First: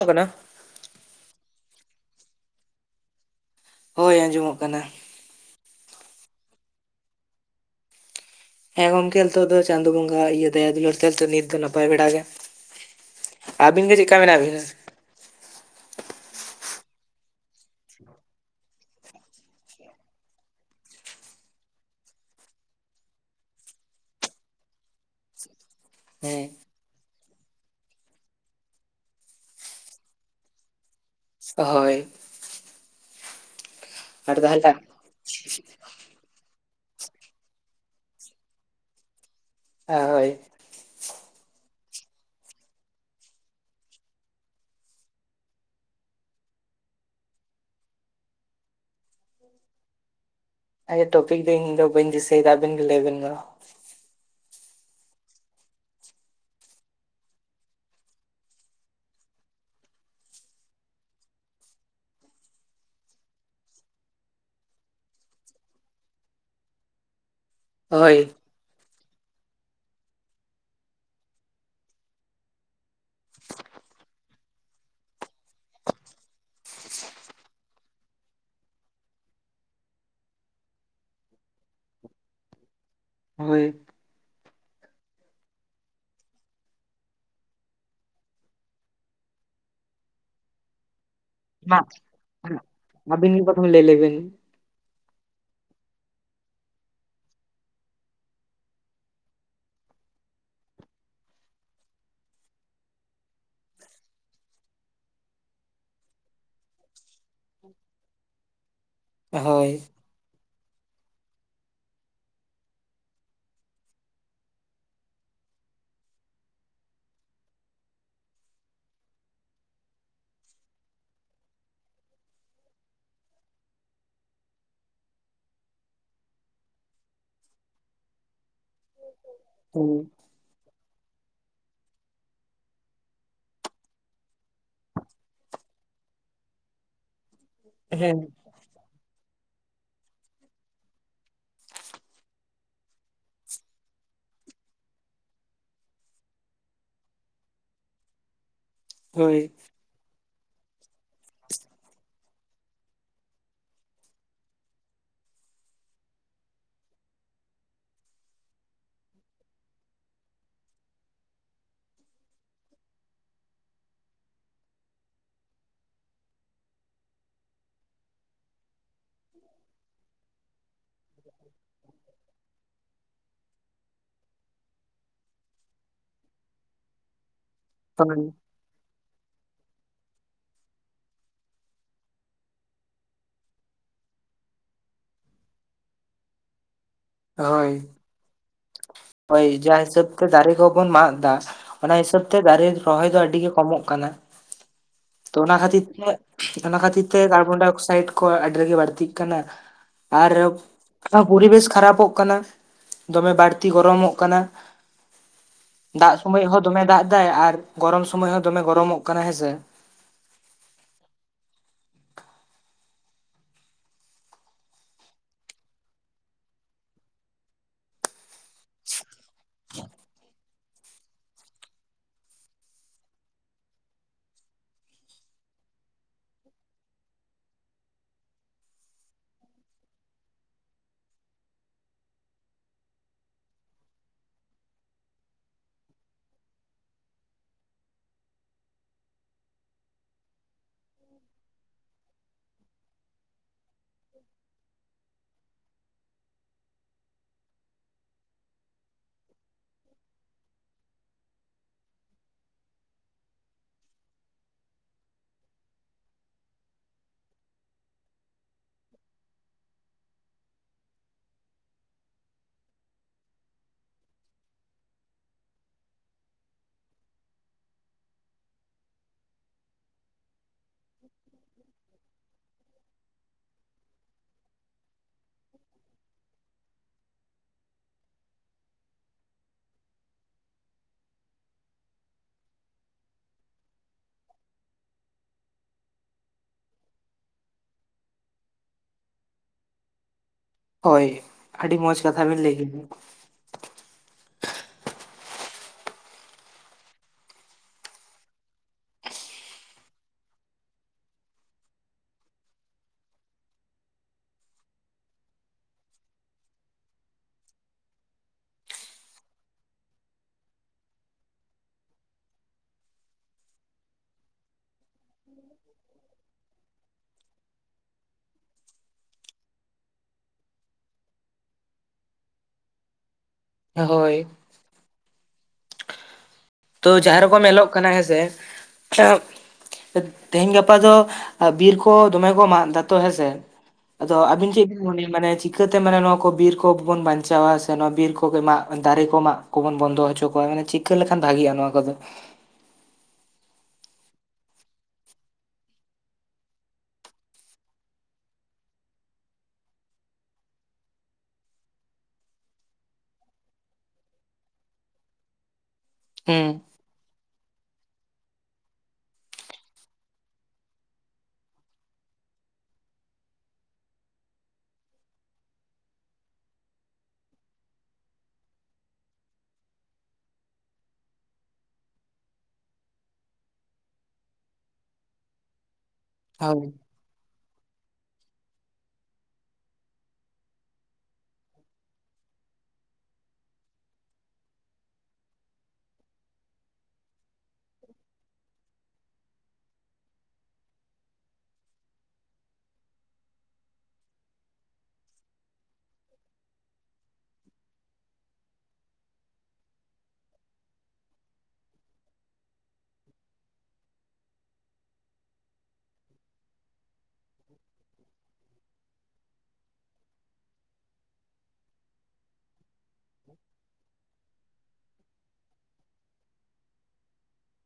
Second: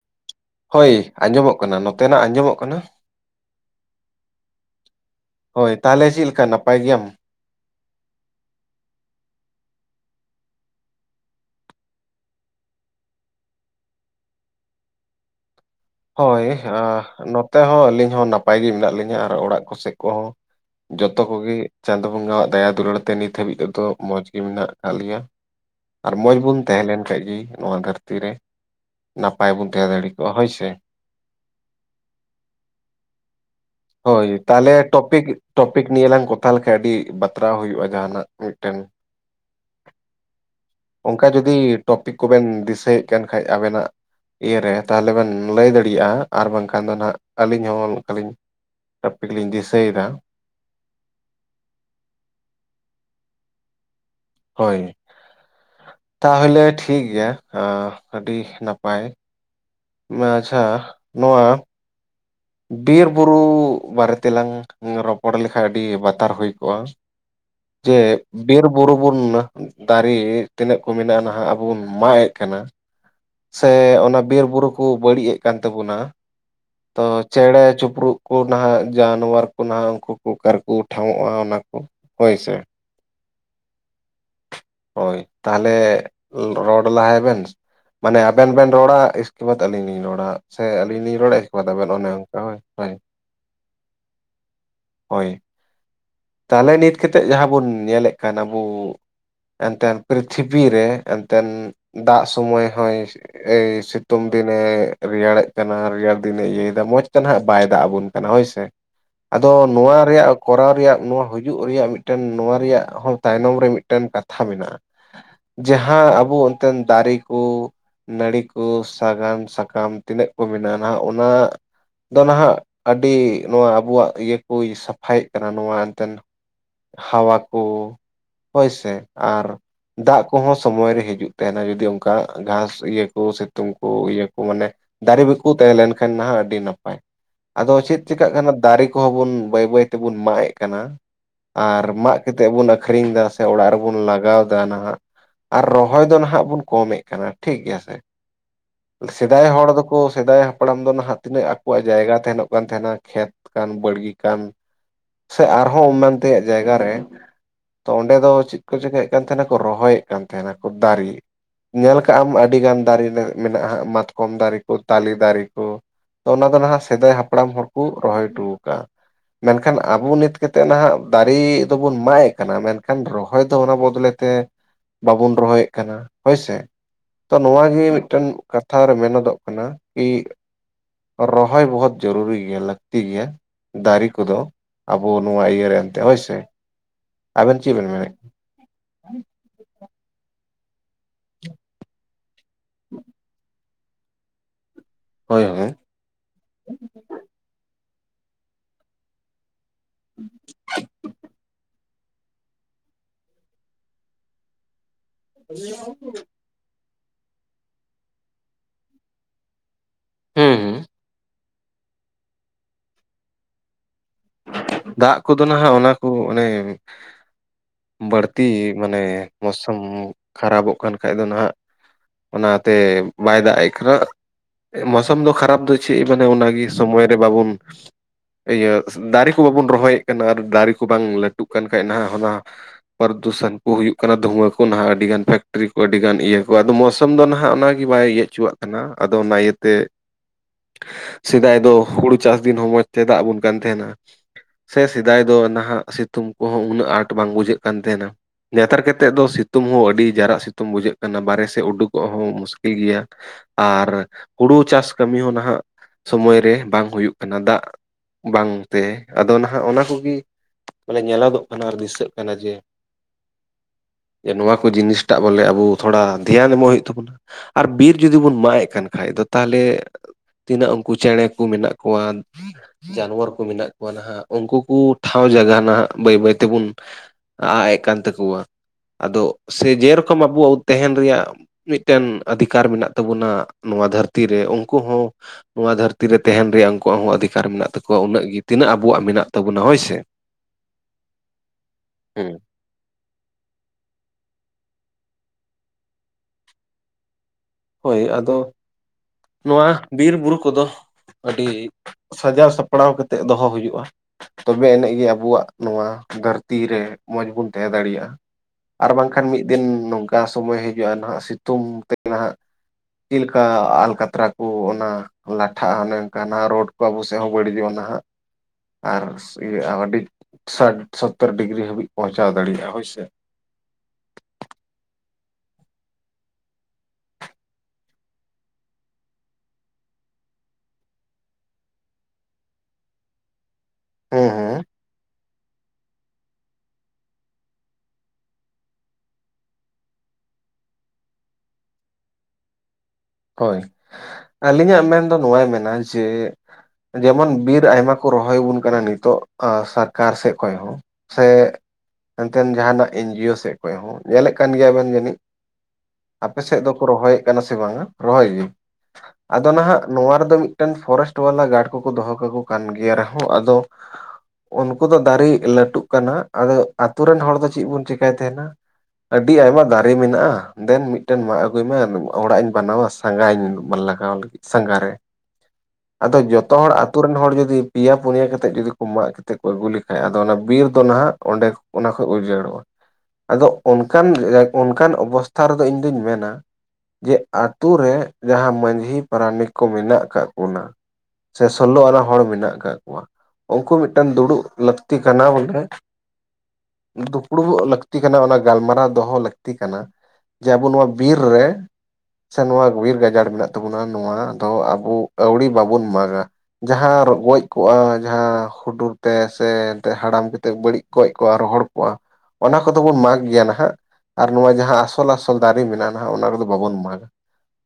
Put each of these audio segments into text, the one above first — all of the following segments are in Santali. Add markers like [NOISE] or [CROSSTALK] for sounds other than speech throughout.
[UNINTELLIGIBLE] ᱠᱟᱱᱟ? ᱦᱳᱭ ᱟᱸᱡᱚᱢᱚᱜ ᱠᱟᱱᱟ, ᱱᱚᱛᱮᱱᱟᱜ ᱟᱸᱡᱚᱢᱚᱜ ᱠᱟᱱᱟ? ᱦᱳᱭ ᱟᱸᱡᱚᱢᱚᱜ ᱠᱟᱱᱟ᱾ ᱦᱳᱭ ᱛᱟᱦᱚᱞᱮ ᱪᱮᱫ ᱞᱮᱠᱟ ᱱᱟᱯᱟᱭ ᱜᱮᱭᱟᱢ? ᱦᱮᱸ ᱜᱚᱝᱠᱮ ᱱᱤᱛᱚᱜ ᱫᱚ ᱪᱟᱸᱫᱳ ᱵᱚᱸᱜᱟᱭᱟᱜ ᱤᱭᱟᱹ ᱫᱟᱭᱟ ᱫᱩᱞᱟᱹᱲ ᱛᱮ ᱱᱤᱛ ᱫᱚ ᱱᱟᱯᱟᱭ ᱵᱮᱲᱟ ᱜᱮ᱾ ᱟᱹᱵᱤᱱ ᱜᱮ ᱪᱮᱫ ᱠᱟ ᱢᱮᱱᱟᱜ ᱵᱤᱱᱟᱹ? ᱦᱳᱭ ᱚᱸ ᱱᱚᱛᱮ ᱦᱚᱸ ᱟᱹᱞᱤᱧ ᱦᱚᱸ ᱱᱟᱯᱟᱭ ᱜᱮ ᱢᱮᱱᱟᱜ ᱞᱤᱧᱟ ᱟᱨ ᱚᱲᱟᱜ ᱠᱚᱥᱮᱫ ᱠᱚᱦᱚᱸ ᱡᱚᱛᱚ ᱠᱚᱜᱮ ᱪᱟᱸᱫᱚ ᱵᱚᱸᱜᱟᱣᱟᱜ ᱫᱟᱭᱟ ᱫᱩᱞᱟᱹᱲ ᱛᱮ ᱱᱤᱛ ᱦᱟᱹᱵᱤᱡ ᱛᱚ ᱢᱚᱸᱡᱽ ᱜᱮ ᱢᱮᱱᱟᱜ ᱟᱠᱟᱫ ᱞᱮᱧᱟ᱾ [INAUDIBLE] ᱟᱨ ᱢᱚᱡᱽ ᱦᱮᱸ ᱵᱚᱱ ᱛᱟᱦᱮᱸ ᱞᱮᱱ ᱠᱷᱟᱡ ᱜᱮ ᱱᱚᱣᱟ ᱫᱷᱟᱹᱨᱛᱤ ᱨᱮ ᱱᱟᱯᱟᱭ ᱵᱚᱱ ᱛᱟᱦᱮᱸ ᱫᱟᱲᱮ ᱠᱚᱜᱼᱟ ᱦᱳᱭ ᱥᱮ᱾ ᱦᱳᱭ᱾ ᱦᱳᱭ ᱛᱟᱦᱚᱞᱮ ᱴᱚᱯᱤᱠ ᱴᱚᱯᱤᱠ ᱱᱤᱭᱟ ᱞᱟᱝ ᱜᱚ ᱛᱟᱦᱚᱞᱮ ᱠᱷᱟᱡ ᱟᱹᱰᱤ ᱵᱟᱛᱨᱟᱣ ᱦᱩᱭᱩᱜᱼᱟ ᱡᱟᱦᱟᱱᱟᱜ ᱢᱤᱫᱴᱮᱱ᱾ ᱦᱮᱸ ᱦᱳᱭ᱾ ᱚᱝᱠᱟ ᱡᱩᱫᱤ ᱴᱚᱯᱤᱠ ᱠᱚᱵᱮᱱ ᱫᱤᱥᱟᱹᱭᱮᱫ ᱠᱟᱱ ᱠᱷᱟᱡ ᱟᱵᱮᱱᱟᱜ ᱤᱭᱟᱹ ᱨᱮ ᱛᱟᱦᱚᱞᱮ ᱵᱮᱱ ᱞᱟᱹᱭ ᱫᱟᱲᱮ [UNINTELLIGIBLE] ᱟᱨ ᱵᱟᱝᱠᱷᱟᱱ ᱫᱚ ᱱᱟᱦᱟᱜ ᱟᱹᱞᱤᱧ ᱦᱚᱸ ᱚᱱᱠᱟᱞᱤᱧ ᱴᱚᱯᱤᱠ ᱞᱤᱧ ᱫᱤᱥᱟᱹᱭᱮᱫᱟ ᱦᱟᱸᱜ ᱾ ᱟᱪᱪᱷᱟ ᱴᱚᱯᱤᱠ ᱫᱚ ᱤᱧ ᱫᱚ ᱵᱟᱹᱧ ᱫᱤᱥᱟᱹᱭᱫᱟ ᱟᱵᱮᱱ ᱜᱮ ᱞᱟᱹᱭᱵᱮᱱ ᱢᱟ ᱾ ᱦᱳᱭ, ᱛᱟᱦᱚᱞᱮ ᱴᱷᱤᱠ ᱜᱮᱭᱟ ᱚ ᱟᱹᱰᱤ ᱱᱟᱯᱟᱭ‌ ᱾ ᱟᱪᱪᱷᱟ, ᱱᱚᱣᱟ ᱵᱤᱨ ᱵᱩᱨᱩ ᱵᱟᱨᱮᱛᱮᱞᱟᱝ ᱨᱚᱯᱚᱲ ᱞᱮᱠᱷᱟᱡ ᱟᱹᱰᱤ ᱵᱟᱛᱟᱨ ᱦᱩᱭ ᱠᱚᱜᱼᱟ᱾ [INAUDIBLE] ᱡᱮ ᱵᱤᱨ ᱵᱩᱨᱩ ᱵᱩᱱ ᱫᱟᱨᱮ ᱛᱤᱱᱟᱹᱜ ᱠᱚ ᱢᱮᱱᱟᱜᱼᱟ ᱱᱟᱦᱟᱜ ᱟᱵᱚ ᱵᱚᱱ ᱢᱟᱜ ᱮᱜ ᱠᱟᱱᱟ᱾ ᱥᱮ ᱚᱱᱟ ᱵᱤᱨ ᱵᱩᱨᱩ ᱠᱚ ᱵᱟᱹᱲᱤᱜ ᱮᱜ ᱠᱟᱱ ᱛᱟᱵᱚᱱᱟ, ᱛᱚ ᱪᱮᱬᱮ ᱪᱩᱯᱨᱩᱫ ᱠᱚ ᱱᱟᱦᱟᱜ ᱡᱟᱱᱚᱣᱟᱨ ᱠᱚ ᱱᱟᱦᱟᱜ ᱩᱱᱠᱩ ᱠᱚ ᱚᱠᱟᱨᱮ ᱠᱚ ᱴᱷᱟᱶᱚᱜᱼᱟ ᱚᱱᱟ ᱠᱚ ᱦᱳᱭ ᱥᱮ ᱾ ᱦᱳᱭ᱾ ᱦᱳᱭ, ᱛᱟᱦᱚᱞᱮ ᱨᱚᱲ ᱞᱟᱦᱟᱭ ᱵᱮᱱ ᱾ ᱢᱟᱱᱮ ᱟᱵᱮᱱ ᱵᱮᱱ ᱨᱚᱲᱟ ᱤᱥᱠᱮ ᱵᱟᱫᱽ ᱟᱞᱤᱧ ᱞᱤᱧ ᱨᱚᱲᱟ ᱥᱮ ᱟᱞᱤᱧ ᱞᱤᱧ ᱨᱚᱲᱟ ᱵᱟᱫᱽ ᱟᱵᱮᱱ ᱚᱱᱮ ᱚᱱᱠᱟ ᱦᱳᱭ ᱦᱳᱭ [INAUDIBLE] ᱟᱵᱤᱱ ᱜᱤ ᱯᱨᱚᱛᱚᱢ ᱞᱟᱹᱭ ᱞᱮᱵᱮᱱ ᱾ ᱦᱳᱭ ᱛᱟᱦᱚᱞᱮ ᱱᱤᱛ ᱠᱟᱛᱮᱜ ᱡᱟᱦᱟᱸ ᱵᱚᱱ ᱧᱮᱞᱮᱜ ᱠᱟᱱ ᱟᱵᱩ ᱮᱱᱛᱮᱱ ᱯᱨᱤᱛᱷᱤᱵᱤ ᱨᱮ ᱮᱱᱛᱮᱱ ᱫᱟᱜ ᱥᱚᱢᱚᱭ ᱦᱚᱸᱭ ᱮ ᱥᱤᱛᱩᱝ ᱫᱤᱱᱮ ᱨᱮᱭᱟᱲᱮᱫ ᱠᱟᱱᱟ, ᱨᱮᱭᱟᱲ ᱫᱤᱱᱮ ᱤᱭᱟᱹᱭᱮᱫᱟ ᱢᱚᱸᱡᱽ ᱛᱮ ᱱᱟᱦᱟᱸᱜ ᱵᱟᱭ ᱫᱟᱜ ᱟᱵᱚᱱ ᱠᱟᱱᱟ ᱦᱳᱭ ᱥᱮ ᱾ ᱟᱫᱚ ᱦᱳᱭ ᱱᱚᱣᱟ ᱨᱮᱭᱟᱜ ᱠᱚᱨᱟᱣ ᱨᱮᱭᱟᱜ ᱱᱚᱣᱟ ᱦᱤᱡᱩᱜ ᱨᱮᱭᱟᱜ ᱢᱤᱫᱴᱮᱱ ᱱᱚᱣᱟ ᱨᱮᱭᱟᱜ ᱦᱚᱸ ᱛᱟᱭᱱᱚᱢ ᱨᱮ ᱢᱤᱫᱴᱮᱱ ᱠᱟᱛᱷᱟ ᱢᱮᱱᱟᱜᱼᱟ ᱾ ᱡᱟᱦᱟᱸ ᱟᱵᱳ ᱚᱱᱛᱮᱱ ᱫᱟᱨᱮ ᱠᱳ ᱱᱟᱹᱲᱤ ᱠᱳ ᱥᱟᱜᱟᱢ ᱥᱟᱠᱟᱢ ᱛᱤᱱᱟᱹᱜ ᱠᱚ ᱢᱮᱱᱟᱜᱼᱟ ᱱᱟᱦᱟᱸᱜ ᱳᱱᱟ ᱫᱚ ᱱᱟᱦᱟᱸᱜ ᱟᱹᱰᱤ ᱱᱚᱣᱟ ᱟᱵᱚᱣᱟᱜ ᱤᱭᱟᱹ ᱠᱚ ᱥᱟᱯᱷᱟᱭᱮᱜ ᱠᱟᱱᱟ ᱱᱚᱣᱟ ᱛᱮᱱ ᱦᱟᱣᱟ ᱠᱳ ᱦᱳᱭ ᱥᱮ ᱟᱨ ᱫᱟᱜ ᱠ ᱠᱚᱦᱚᱸ ᱥᱚᱢᱚᱭ ᱨᱮ ᱦᱤᱡᱩᱜ ᱛᱟᱦᱮᱱᱟ ᱡᱩᱫᱤ ᱚᱝᱠᱟ ᱜᱷᱟᱸᱥ ᱤᱭᱟᱹ ᱠᱚ ᱥᱤᱛᱩᱝ ᱠᱚ ᱤᱭᱟᱹ ᱠᱚ ᱢᱟᱱᱮ ᱫᱟᱨᱮ ᱵᱟᱠᱩ ᱛᱟᱦᱮᱸ ᱞᱮᱱᱠᱷᱟᱱ ᱱᱟᱦᱟᱜ ᱟᱹᱰᱤ ᱱᱟᱯᱟᱭ ᱾ ᱟᱫᱚ ᱪᱮᱫ ᱦᱮᱸ ᱪᱮᱤᱠᱟᱹᱜ ᱠᱟᱱᱟ ᱫᱟᱨᱮ ᱠᱚᱦᱚᱸ ᱵᱚᱱ ᱵᱟᱹᱭ ᱵᱟᱹᱭ ᱛᱮᱵᱚᱱ ᱢᱟᱜ ᱮ ᱠᱟᱱᱟ ᱟᱨ ᱢᱟᱜ ᱠᱟᱛᱮᱫ ᱵᱚᱱ ᱟᱹᱷᱨᱤᱧᱫᱟ ᱥᱮ ᱚᱲᱟᱜ ᱨᱮᱵᱚᱱ ᱞᱟᱜᱟᱣᱫᱟ ᱱᱟᱦᱟᱸᱜ ᱾ ᱟᱨ ᱨᱚᱦᱚᱭ ᱫᱚ ᱱᱟᱦᱟᱸᱜ ᱵᱚᱱ ᱠᱚᱢ ᱮ ᱠᱟᱱᱟ ᱴᱷᱤᱠ ᱜᱮᱭᱟ ᱥᱮ ᱾ [UNINTELLIGIBLE] ᱥᱮᱫᱟᱭ ᱦᱚᱲ ᱫᱚ ᱠᱚ ᱥᱮᱫᱟᱭ ᱦᱟᱯᱲᱟᱢ ᱫᱚ ᱱᱟᱦᱟᱸᱜ ᱛᱤᱱᱟᱹᱜ ᱟᱠᱚᱣᱟᱜ ᱡᱟᱭᱜᱟ ᱛᱟᱦᱮᱱᱚᱜ ᱠᱟᱱ ᱛᱟᱦᱮᱱᱟ ᱠᱷᱮᱛ ᱠᱟᱱ ᱵᱟᱲᱜᱮ ᱠᱟᱱ ᱾ ᱥᱮ ᱟᱨᱦᱚᱸ ᱮᱢᱟᱱ ᱛᱮᱭᱟᱜ ᱡᱟᱭᱜᱟ ᱨᱮ, ᱛᱚ ᱚᱸᱰᱮ ᱫᱚ ᱪᱮᱫ ᱠᱚ ᱪᱮᱤᱠᱟᱹᱜ ᱠᱟᱱ ᱛᱟᱦᱮᱱᱟ ᱠᱚ ᱨᱚᱦᱚᱭᱮᱫ ᱠᱟᱱ ᱛᱟᱦᱮᱱᱟᱠᱚ ᱫᱟᱨᱮ ᱾ ᱧᱮᱞ ᱠᱟᱜ ᱟᱢ ᱟᱹᱰᱤᱜᱟᱱ ᱫᱟᱨᱮ ᱱᱟᱜ ᱢᱮᱱᱟᱜᱼᱟ ᱾ ᱢᱟᱛᱠᱚᱢ ᱫᱟᱨᱮ ᱠᱚ ᱛᱟᱞᱮ ᱫᱟᱨᱮ ᱠᱚ ᱛᱚ ᱚᱱᱟ ᱫᱚ ᱱᱟᱦᱟᱸᱜ ᱥᱮᱫᱟᱭ ᱦᱟᱯᱲᱟᱢ ᱦᱚᱲ ᱠᱚ ᱨᱚᱦᱚᱭ ᱦᱚᱴᱚ ᱠᱟᱜᱼᱟ ᱢᱮᱱᱠᱷᱟᱱ ᱟᱵᱚ ᱱᱤᱛ ᱠᱟᱛᱮᱫ ᱱᱟᱦᱟᱜ ᱫᱟᱨᱮ ᱫᱚᱵᱚᱱ ᱢᱟᱜ ᱮᱜ ᱠᱟᱱᱟ ᱢᱮᱱᱠᱷᱟᱱ ᱨᱚᱦᱚᱭ ᱫᱚ ᱚᱱᱟ ᱵᱚᱫᱞᱮ ᱛᱮ ᱵᱟᱵᱚᱱ ᱨᱚᱦᱚᱭᱮᱜ ᱠᱟᱱᱟ ᱦᱳᱭᱥᱮ ᱛᱚ ᱱᱚᱣᱟᱜᱮ ᱢᱤᱫᱴᱮᱱ ᱾ ᱠᱟᱛᱷᱟᱨᱮ ᱢᱮᱱᱚᱫᱚᱜ ᱠᱟᱱᱟ ᱠᱤ ᱨᱚᱦᱚᱭ ᱵᱚᱦᱚᱛ ᱡᱚᱨᱩᱨᱤ ᱜᱮᱭᱟ ᱞᱟᱹᱠᱛᱤ ᱜᱮᱭᱟ ᱫᱟᱨᱮ ᱠᱚᱫᱚ ᱾ ᱟᱵᱚ ᱱᱚᱣᱟ ᱤᱭᱟᱹ ᱨᱮ ᱮᱱᱛᱮᱫ ᱦᱳᱭ ᱥᱮ ᱟᱵᱮᱱ ᱦᱳᱭ ᱪᱮᱫ ᱵᱮᱱ ᱢᱮᱱᱮ? ᱦᱳᱭ ᱡᱟ ᱦᱤᱥᱟᱹᱵ ᱛᱮ ᱫᱟᱨᱮ ᱠᱚ, ᱵᱚᱱ ᱢᱟᱜ ᱫᱟ ᱚᱱᱟ ᱦᱤᱥᱟᱹᱵ ᱛᱮ ᱫᱟᱨᱮ ᱨᱚᱦᱚᱭ ᱫᱚ ᱟᱹᱰᱤ ᱜᱮ ᱠᱚᱢᱚᱜ ᱠᱟᱱᱟ ᱾ ᱛᱚ ᱦᱳᱭ ᱚᱱᱟ ᱦᱳᱭ ᱠᱷᱟᱹᱛᱤᱨ ᱛᱮ ᱚᱱᱟ ᱠᱷᱟᱹᱛᱤᱨ ᱛᱮ ᱠᱟᱨᱵᱚᱱᱰᱟᱭ ᱚᱠᱥᱟᱭᱤᱰ ᱠᱚ ᱟᱹᱰᱤ ᱨᱟᱜᱤ ᱵᱟᱹᱲᱛᱤᱜ ᱠᱟᱱᱟ ᱾ ᱟᱨ ᱯᱩᱨᱤᱵᱮᱥ ᱠᱷᱟᱨᱟᱯᱚᱜ ᱠᱟᱱᱟ ᱫᱚᱢᱮ ᱵᱟᱹᱲᱛᱤ ᱜᱚᱨᱚᱢᱚᱜ ᱠᱟᱱᱟ ᱾ [INAUDIBLE] ᱥᱚᱢᱚᱭ ᱦᱚᱸ ᱫᱚᱢᱮ ᱫᱟᱜ ᱫᱟᱭ ᱟᱨ ᱜᱚᱨᱚᱢ ᱥᱳᱢᱳᱭ ᱦᱚᱸ ᱫᱚᱢᱮ ᱜᱚᱨᱚᱢᱚᱜ ᱠᱟᱱᱟ ᱦᱮᱸᱥᱮ? ᱦᱩᱸᱻ ᱫᱟᱜ ᱠᱚ ᱫᱚ ᱱᱟᱦᱟᱸᱜ ᱚᱱᱟ ᱠᱚ ᱚᱱᱮ ᱵᱟᱹᱲᱛᱤ ᱢᱟᱱᱮ ᱢᱳᱥᱚᱢ ᱠᱷᱟᱨᱟᱯᱚᱜ ᱠᱟᱱ ᱠᱷᱟᱡ ᱫᱚ ᱱᱟᱦᱟᱸᱜ ᱚᱱᱟ ᱛᱮ ᱵᱟᱭ ᱫᱟᱜ ᱮ ᱠᱟᱱᱟ ᱾ ᱢᱳᱥᱚᱢ ᱫᱚ ᱠᱷᱟᱨᱟᱯ ᱫᱚ ᱪᱮᱫ ᱢᱟᱱᱮ ᱚᱱᱟ ᱜᱮ ᱥᱚᱢᱚᱭ ᱨᱮ ᱵᱟᱵᱚᱱ ᱤᱭᱟᱹ ᱫᱟᱨᱮ ᱠᱚ ᱵᱟᱵᱚᱱ ᱨᱚᱦᱚᱭᱮᱜ ᱠᱟᱱᱟ ᱟᱨ ᱫᱟᱨᱮ ᱠᱚ ᱵᱟᱝ ᱞᱟᱹᱴᱩᱜ ᱠᱟᱱ ᱠᱷᱟᱡ ᱱᱟᱦᱟᱸᱜ ᱚᱱᱟ ᱯᱟᱹᱨᱫᱩᱥᱚᱱ ᱠᱚ ᱦᱩᱭᱩᱜ ᱠᱟᱱᱟ ᱫᱷᱩᱣᱟᱹ ᱠᱚ ᱱᱟᱦᱟᱜ ᱟᱹᱰᱤᱜᱟᱱ ᱯᱷᱮᱠᱴᱨᱤ ᱠᱚ ᱟᱹᱰᱤ ᱜᱟᱱ ᱤᱭᱟᱹ ᱠᱚ ᱟᱫᱚ ᱢᱚᱸᱡᱚᱥᱼᱼ ᱛᱚᱢ ᱫᱚ ᱱᱟᱦᱟᱸᱜ ᱚᱱᱟᱜ ᱜᱮ ᱵᱟᱭ ᱤᱭᱟᱹ ᱚᱪᱚᱣᱟᱜ ᱠᱟᱱᱟ ᱟᱫᱚ ᱚᱱᱟ ᱤᱭᱟᱹᱛᱮ [UNINTELLIGIBLE] ᱥᱮᱫᱟᱭ ᱫᱚ ᱦᱩᱲᱩ ᱪᱟᱥ ᱫᱤᱱᱦᱚᱸ ᱢᱚᱸᱡᱽ ᱛᱮ ᱫᱟᱜ ᱵᱚᱱ ᱠᱟᱱ ᱛᱟᱦᱮᱱᱟ ᱾ ᱥᱮ ᱥᱮᱫᱟᱭ ᱫᱚ ᱱᱟᱦᱟᱸᱜ ᱥᱤᱛᱩᱝ ᱠᱚ ᱦᱚᱸ ᱩᱱᱟᱹᱜ ᱟᱸᱴ ᱵᱟᱝ ᱵᱩᱡᱷᱟᱹᱜ ᱠᱟᱱ ᱛᱟᱦᱮᱱᱟ ᱾ ᱱᱮᱛᱟᱨ ᱠᱟᱛᱮ ᱫᱚ ᱥᱤᱛᱩᱝ ᱦᱚᱸ ᱟᱹᱰᱤ ᱡᱟᱨᱟᱜ ᱥᱤᱛᱩᱝ ᱵᱩᱡᱷᱟᱹᱜ ᱠᱟᱱᱟ ᱵᱟᱦᱨᱮ ᱥᱮᱫ ᱩᱰᱩᱠᱚᱜ ᱦᱚᱸ ᱢᱩᱥᱠᱤᱞ ᱜᱮᱭᱟ᱾ ᱟᱨ ᱦᱩᱲᱩ ᱪᱟᱥ ᱠᱟᱹᱢᱤ ᱦᱚᱸ ᱱᱟᱦᱟᱸᱜ ᱥᱳᱢᱳᱭ ᱨᱮ ᱵᱟᱝ ᱦᱩᱭᱩᱜ ᱠᱟᱱᱟ ᱫᱟᱜ ᱵᱟᱝ ᱛᱮ ᱟᱫᱚ ᱱᱟᱦᱟᱸᱜ ᱚᱱᱟ ᱠᱚᱜᱤ ᱢᱟᱱᱮ ᱧᱮᱞᱮᱫᱚᱜ ᱠᱟᱱᱟ ᱫᱤᱥᱟᱹᱜ ᱠᱟᱱᱟ ᱡᱮ ᱡᱮ ᱱᱚᱣᱟ ᱠᱚ ᱡᱤᱱᱤᱥᱴᱟᱜ ᱵᱚᱞᱮ ᱟᱵᱚ ᱛᱷᱚᱲᱟ ᱫᱷᱮᱭᱟᱱ ᱮᱢᱚᱜ ᱦᱳᱭᱳᱜ ᱛᱟᱵᱚᱱᱟ᱾ ᱟᱨ ᱵᱤᱨ ᱡᱩᱫᱤ ᱵᱚᱱ ᱢᱟᱜ ᱮᱜ ᱠᱟᱱ ᱠᱷᱟᱡ ᱫᱚ ᱛᱟᱦᱚᱞᱮᱼᱼᱼ ᱛᱤᱱᱟᱹᱜ ᱩᱱᱠᱩ ᱪᱮᱬᱮ ᱠᱚ ᱢᱮᱱᱟᱜ ᱠᱚᱣᱟ ᱾ ᱡᱟᱱᱣᱚᱨ ᱠᱩ ᱢᱮᱱᱟᱜ ᱠᱚᱣᱟ ᱱᱟᱦᱟᱜ ᱩᱱᱠᱩ ᱠᱩ ᱴᱷᱟᱶ ᱡᱟᱜᱟ ᱱᱟᱦᱟᱜ ᱵᱟᱹᱭ ᱵᱟᱹᱭ ᱛᱮᱵᱚᱱ ᱟ ᱮᱠᱟᱨ ᱛᱮᱠᱩ ᱟᱫᱚ ᱥᱮ ᱡᱮᱨᱚᱠᱚᱢ ᱟᱵᱩ ᱛᱮᱦᱮᱱ ᱨᱮᱭᱟᱜ ᱢᱤᱫᱴᱮᱱ ᱟᱹᱫᱷᱤᱠᱟᱨ ᱢᱮᱱᱟᱜ ᱛᱟᱵᱚᱱᱟ ᱱᱚᱣᱟ ᱫᱷᱟᱹᱨᱛᱤ ᱨᱮ ᱩᱱᱠᱩ ᱦᱚᱸ ᱱᱚᱣᱟ ᱫᱷᱟᱹᱨᱛᱤ ᱨᱮ ᱛᱮᱦᱮᱱ ᱨᱮᱭᱟᱜ ᱩᱱᱠᱩᱣᱟᱜ ᱦᱚᱸ ᱚᱫᱷᱤᱠᱟᱨ ᱢᱮᱱᱟᱜ ᱛᱟᱠᱚᱣᱟ ᱩᱱᱟᱹᱜ ᱜᱤ ᱛᱤᱱᱟᱹᱜ ᱟᱵᱚᱣᱟᱜ ᱢᱮᱱᱟᱜ ᱛᱟᱵᱚᱱᱟ ᱦᱳᱭ ᱥᱮ᱾ ᱦᱳᱭ ᱟᱹᱰᱤ ᱢᱚᱸᱡᱽ ᱠᱟᱛᱷᱟ ᱦᱩᱸ ᱵᱤᱱ ᱞᱟᱹᱭ ᱠᱮᱜ ᱦᱳᱭ ᱟᱫᱚ ᱱᱚᱣᱟ ᱵᱤᱨ ᱵᱩᱨᱩ ᱠᱚᱫᱚ ᱟᱹᱰᱤ ᱥᱟᱡᱟᱣ ᱥᱟᱯᱲᱟᱣ ᱠᱟᱛᱮᱜ ᱫᱚᱦᱚ ᱦᱩᱭᱩᱜᱼᱟ᱾ ᱛᱚᱵᱮ ᱟᱹᱱᱮᱡ ᱜᱮ ᱟᱵᱚᱣᱟᱜ ᱱᱚᱣᱟ ᱫᱷᱟᱹᱨᱛᱤ ᱨᱮ ᱢᱚᱸᱡᱽ ᱵᱩᱱ ᱛᱮᱦᱮ ᱫᱟᱲᱮᱭᱟᱜ-ᱟ᱾ ᱟᱨ ᱵᱟᱝᱠᱷᱟᱱ ᱢᱤᱫ ᱫᱤᱱ ᱱᱚᱝᱠᱟ ᱥᱚᱢᱚᱭ ᱦᱤᱡᱩᱜ-ᱟ ᱱᱟᱦᱟᱜ ᱥᱤᱛᱩᱝ ᱛᱮ ᱱᱟᱦᱟᱜ ᱪᱤ ᱞᱮᱠᱟ ᱟᱞᱠᱟᱛᱨᱟ ᱠᱩ ᱚᱱᱟ ᱵᱚᱝᱜᱟ ᱴᱦᱟ ᱦᱟᱱᱮ ᱦᱟᱱᱠᱟᱱᱟᱜ ᱨᱳᱰ ᱠᱚ ᱟᱵᱩ ᱥᱮᱜ ᱦᱚᱸ ᱵᱟᱹᱲᱤᱡᱚᱜ-ᱟ ᱱᱟᱦᱟᱜ᱾ ᱟᱨ ᱥᱤᱭᱟᱹ ᱟᱨ ᱟᱹᱰᱤ ᱥᱟᱴ ᱥᱳᱛᱛᱚᱨ ᱰᱤᱜᱽᱨᱤ ᱦᱟᱹᱵᱤᱡ ᱯᱚᱦᱪᱷᱟᱣ ᱫᱟᱲᱤᱭᱟᱜ-ᱟ ᱦᱳᱭᱥᱮ᱾ ᱦᱳᱭ ᱛᱚ ᱡᱟᱦᱟᱸ ᱨᱮᱠᱚ ᱢᱮᱞᱚᱜ ᱠᱟᱱᱟ ᱦᱮᱸᱥᱮ ᱛᱮᱦᱮᱧ ᱜᱟᱯᱟ ᱫᱚ ᱵᱤᱨ ᱠᱚ ᱦᱚ ᱫᱚᱢᱮ ᱠᱚ ᱢᱟᱜ ᱮᱫᱟ ᱛᱚ ᱦᱮᱸᱥᱮ ᱟᱫᱚ ᱦᱩᱸ ᱟᱵᱤᱱ ᱦᱩᱸ ᱪᱮᱜ ᱵᱤᱨ ᱢᱟᱱᱮ ᱪᱤᱠᱟᱹᱛᱮ ᱢᱟᱱᱮ ᱱᱚᱣᱟ ᱠᱚ ᱵᱤᱨ ᱠᱚᱵᱚᱱ ᱵᱟᱧᱪᱟᱣᱟ ᱥᱮ ᱱᱚᱣᱟ ᱵᱤᱨ ᱠᱚ ᱜᱮ ᱢᱟᱜ, ᱫᱟᱨᱮ ᱠᱚ ᱢᱟᱜ ᱠᱚᱵᱚᱱ ᱵᱚᱱᱫᱚ ᱦᱚᱪᱚ ᱠᱚᱣᱟ ᱢᱟᱱᱮ ᱪᱤᱠᱟᱹ ᱞᱮᱠᱷᱟᱱ ᱵᱷᱟᱜᱤᱜ-ᱟ ᱱᱚᱣᱟ ᱠᱚᱫᱚ? ᱦᱳᱭ ᱟᱹᱞᱤᱧᱟᱜ ᱢᱮᱱ ᱫᱚ ᱱᱚᱣᱟᱭ ᱢᱮᱱᱟ ᱡᱮ ᱡᱮᱢᱚᱱ ᱵᱤᱨ ᱟᱭᱢᱟ ᱠᱚ ᱨᱚᱦᱚᱭ ᱟᱵᱚᱱ ᱠᱟᱱᱟ ᱱᱤᱛᱚᱜ ᱟ ᱥᱟᱨᱠᱟᱨ ᱥᱮᱜ ᱠᱷᱚᱡ ᱦᱚᱸ ᱥᱮ ᱮᱱᱛᱮᱱ ᱡᱟᱦᱟᱱᱟᱜ ᱮᱱᱡᱤᱭᱳ ᱥᱮᱜ ᱠᱷᱚᱡ ᱦᱚᱸ ᱧᱮᱞᱮᱜ ᱠᱟᱱ ᱜᱮᱭᱟᱵᱤᱱ ᱡᱟᱹᱱᱤᱡ᱾ ᱟᱯᱮ ᱦᱩᱸ ᱥᱮᱜ ᱫᱚᱠᱚ ᱨᱚᱦᱚᱭᱮᱜ ᱠᱟᱱᱟ ᱥᱮ ᱵᱟᱝ-ᱟ? ᱨᱚᱦᱚᱭ ᱜᱤ᱾ ᱟᱫᱚ ᱱᱟᱦᱟᱜ ᱱᱚᱣᱟ ᱨᱮᱫᱚ ᱢᱤᱫᱴᱮᱱ ᱯᱷᱚᱨᱮᱥᱴ ᱵᱟᱞᱟ ᱜᱟᱨᱰ ᱠᱚᱠᱚ ᱫᱚᱦᱚᱸ ᱠᱟᱠᱚ ᱠᱟᱱ ᱜᱮᱭᱟ ᱨᱮᱦᱚᱸ ᱟᱫᱚ ᱩᱱᱠᱩ ᱫᱚ ᱫᱟᱨᱮ ᱞᱟᱹᱴᱩᱜ ᱠᱟᱱᱟ ᱟᱫᱚ ᱟᱛᱩ ᱨᱮᱱ ᱦᱚᱲ ᱫᱚ ᱪᱤᱜ ᱵᱩᱱ ᱪᱮᱠᱟᱭ ᱛᱮᱦᱮᱱᱟ? ᱟᱹᱰᱤ ᱟᱭᱢᱟ ᱫᱟᱨᱮ ᱢᱮᱱᱟᱜ-ᱟ ᱫᱮᱱ ᱢᱤᱫᱴᱮᱱ ᱢᱟᱜ ᱟᱹᱜᱩᱭ ᱢᱮ ᱚᱲᱟᱜ ᱤᱧ ᱵᱮᱱᱟᱣᱟ᱾ ᱥᱟᱸᱜᱟᱜ ᱤᱧ ᱞᱟᱜᱟᱣᱟ ᱥᱟᱹᱝᱜᱟ ᱨᱮ ᱟᱫᱚ ᱡᱚᱛᱚ ᱦᱳᱭ ᱦᱚᱲ ᱟᱛ ᱛᱩ ᱨᱮᱱ ᱦᱚᱲ ᱡᱩᱫᱤ ᱯᱮᱭᱟ ᱯᱩᱱᱭᱟᱹ ᱠᱟᱛᱮᱜ ᱡᱩᱫᱤ ᱠᱚ ᱢᱟᱜ ᱤᱫᱤ ᱛᱮᱠᱚ ᱟᱹᱜᱩ ᱞᱮᱠᱷᱟᱡ ᱟᱫᱚ ᱚᱱᱟ ᱵᱤᱨ ᱫᱚ ᱱᱟᱦᱟᱜ ᱚᱸᱰᱮ ᱚᱱᱟ ᱠᱷᱚᱡ ᱩᱡᱟᱹᱲᱚᱜ-ᱟ᱾ ᱟᱫᱚ ᱚᱱᱠᱟᱱ ᱚᱱᱠᱟᱱ ᱚᱵᱚᱥᱛᱷᱟ ᱨᱮᱫᱚ ᱤᱧ ᱫᱩᱧ ᱢᱮᱱᱟ ᱡᱮ ᱟ ᱛᱩ ᱨᱮ ᱡᱟᱦᱟᱸ ᱢᱟᱺᱡᱷᱤ ᱯᱟᱨᱟᱱᱤ ᱠᱚ ᱢᱮᱱᱟᱜ ᱠᱟᱜ ᱵᱚᱱᱟ ᱥᱮ ᱥᱳᱞᱳ ᱟᱱᱟ ᱦᱚᱲ ᱢᱮᱱᱟᱜ ᱠᱟᱜ ᱠᱚᱣᱟ᱾ ᱩᱱᱠᱩ ᱢᱤᱫᱴᱮᱱ ᱫᱩᱲᱩᱵ ᱞᱟᱹᱠᱛᱤ ᱠᱟᱱᱟ ᱵᱚᱞᱮ᱾ ᱫᱩᱯᱲᱩ ᱵᱚᱜ ᱞᱟᱹᱠᱛᱤ ᱠᱟᱱᱟ ᱚᱱᱟ ᱜᱟᱞᱢᱟᱨᱟᱣ ᱫᱚᱦᱚᱸ ᱞᱟᱹᱠᱛᱤ ᱠᱟᱱᱟ᱾ ᱡᱮ ᱟᱵᱚ ᱱᱚᱣᱟ ᱵᱤᱨ ᱨᱮ ᱥᱮ ᱱᱚᱣᱟ ᱵᱤᱨ ᱜᱟᱡᱟᱲ ᱢᱮᱱᱟᱜ ᱛᱟᱵᱩᱱᱟ ᱱᱚᱣᱟ ᱫᱚ ᱟᱵᱩ ᱟᱹᱣᱲᱤ ᱵᱟᱵᱚᱱ ᱢᱟᱜᱟ᱾ ᱡᱟᱦᱟᱸ ᱨᱚᱠᱚᱡ ᱠᱚᱜ-ᱟ ᱡᱟᱦᱟᱸ ᱦᱩᱰᱩᱨ ᱛᱮ ᱥᱮ ᱛᱮ ᱦᱟᱲᱟᱢ ᱠᱟᱛᱮᱜ ᱵᱟᱹᱲᱤᱡ ᱜᱚᱡ ᱠᱚᱜ-ᱟ ᱨᱚᱦᱚᱲ ᱠᱚᱜ-ᱟ ᱚᱱᱟ ᱠᱚᱫᱚ ᱵᱚᱱ ᱢᱟᱜᱽ ᱜᱮᱭᱟ ᱱᱟᱦᱟᱜ ᱟᱨ ᱱᱚᱣᱟ ᱡᱟᱦᱟᱸ ᱟᱥᱚᱞ ᱟᱥᱚᱞ ᱫᱟᱨᱮ ᱢᱮᱱᱟᱜ-ᱟ ᱱᱟᱦᱟᱜ ᱚᱱᱟ ᱠᱚᱫᱚ ᱵᱟᱵᱚᱱ ᱢᱟᱜᱟ᱾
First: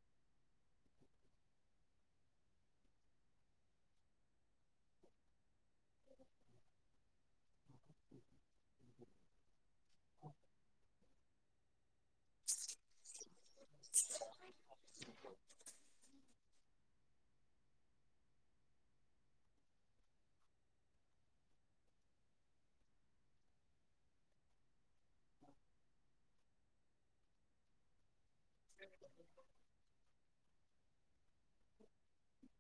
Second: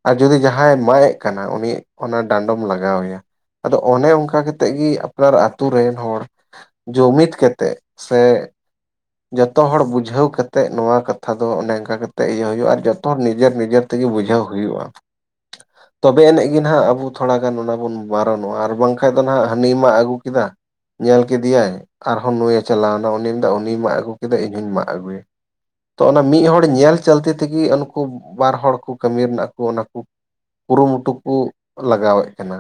ᱟᱨ ᱡᱩᱫᱤ ᱡᱟᱦᱟᱸᱭ ᱢᱟᱜᱽ ᱮᱜ ᱠᱟᱱᱟ ᱩᱱᱤ ᱚᱱᱟ ᱰᱟᱸᱰᱚᱢ ᱞᱟᱜᱟᱣ ᱮᱭᱟ ᱟᱫᱚ ᱚᱱᱮ ᱚᱱᱠᱟ ᱠᱟᱛ ᱛᱮᱜ ᱜᱤ ᱟᱯᱱᱟᱨ ᱟᱛᱩ ᱨᱮᱱ ᱦᱚᱲ ᱡᱩᱢᱤᱫ ᱠᱟᱛᱮᱜ ᱥᱮ ᱡᱚᱛᱚ ᱦᱚᱲ ᱵᱩᱡᱷᱟᱹᱣ ᱠᱟᱛᱮᱜ ᱱᱚᱣᱟ ᱠᱟᱛ ᱛᱷᱟ ᱫᱚ ᱚᱱᱮ ᱚᱱᱠᱟ ᱠᱟᱛᱮᱜ ᱤᱭᱟᱹ ᱦᱩᱭᱩᱜ-ᱟ ᱟᱨ ᱡᱚᱛᱚ ᱦᱚᱲ ᱱᱤᱡᱮᱨ ᱱᱤᱡᱮᱨ ᱛᱮᱜᱮ ᱵᱩᱡᱷᱟᱹᱣ ᱦᱩᱭᱩᱜ-ᱟ᱾ ᱛᱚᱵᱮ ᱟᱹᱱᱤᱡ ᱜᱮ ᱱᱟᱜ ᱟᱵᱚ ᱛᱷᱚᱲᱟ ᱜᱟᱱ ᱚᱱᱟ ᱵᱚᱱ ᱵᱟᱨᱚᱱᱚᱜ-ᱟ ᱟᱨ ᱵᱟᱝᱠᱷᱟᱡ ᱫᱚ ᱱᱟᱦᱟᱜ ᱦᱟᱹᱱᱤ ᱢᱟᱜᱽ ᱟᱹᱜᱩ ᱠᱮᱫᱟ ᱧᱮᱞ ᱠᱮᱫᱤᱭᱟᱭ ᱟᱨᱦᱚᱸ ᱱᱩᱭᱮ ᱪᱟᱞᱟᱣ ᱱᱟ᱾ ᱩᱱᱤ ᱫᱚ ᱩᱱᱤ ᱢᱟᱜᱽ ᱟᱹᱜᱩ ᱠᱮᱫᱟ ᱤᱧ ᱦᱩᱧ ᱢᱟᱜᱽ ᱟᱜᱩᱭᱟ᱾ ᱛᱚ ᱚᱱᱟ ᱢᱤᱫ ᱦᱚᱲ ᱧᱮᱞ ᱪᱟᱞᱛᱤ ᱛᱤᱜᱤ ᱩᱱᱠᱩ ᱵᱟᱨ ᱦᱚᱲ ᱠᱩ ᱠᱟᱹᱢᱤ ᱨᱮᱱᱟᱜᱼᱼᱼ ᱚᱱᱟ ᱠᱤ ᱠᱩᱨᱩᱢᱩᱴᱩ ᱠᱩ ᱞᱟᱜᱟᱣᱮᱜ ᱠᱟᱱᱟ,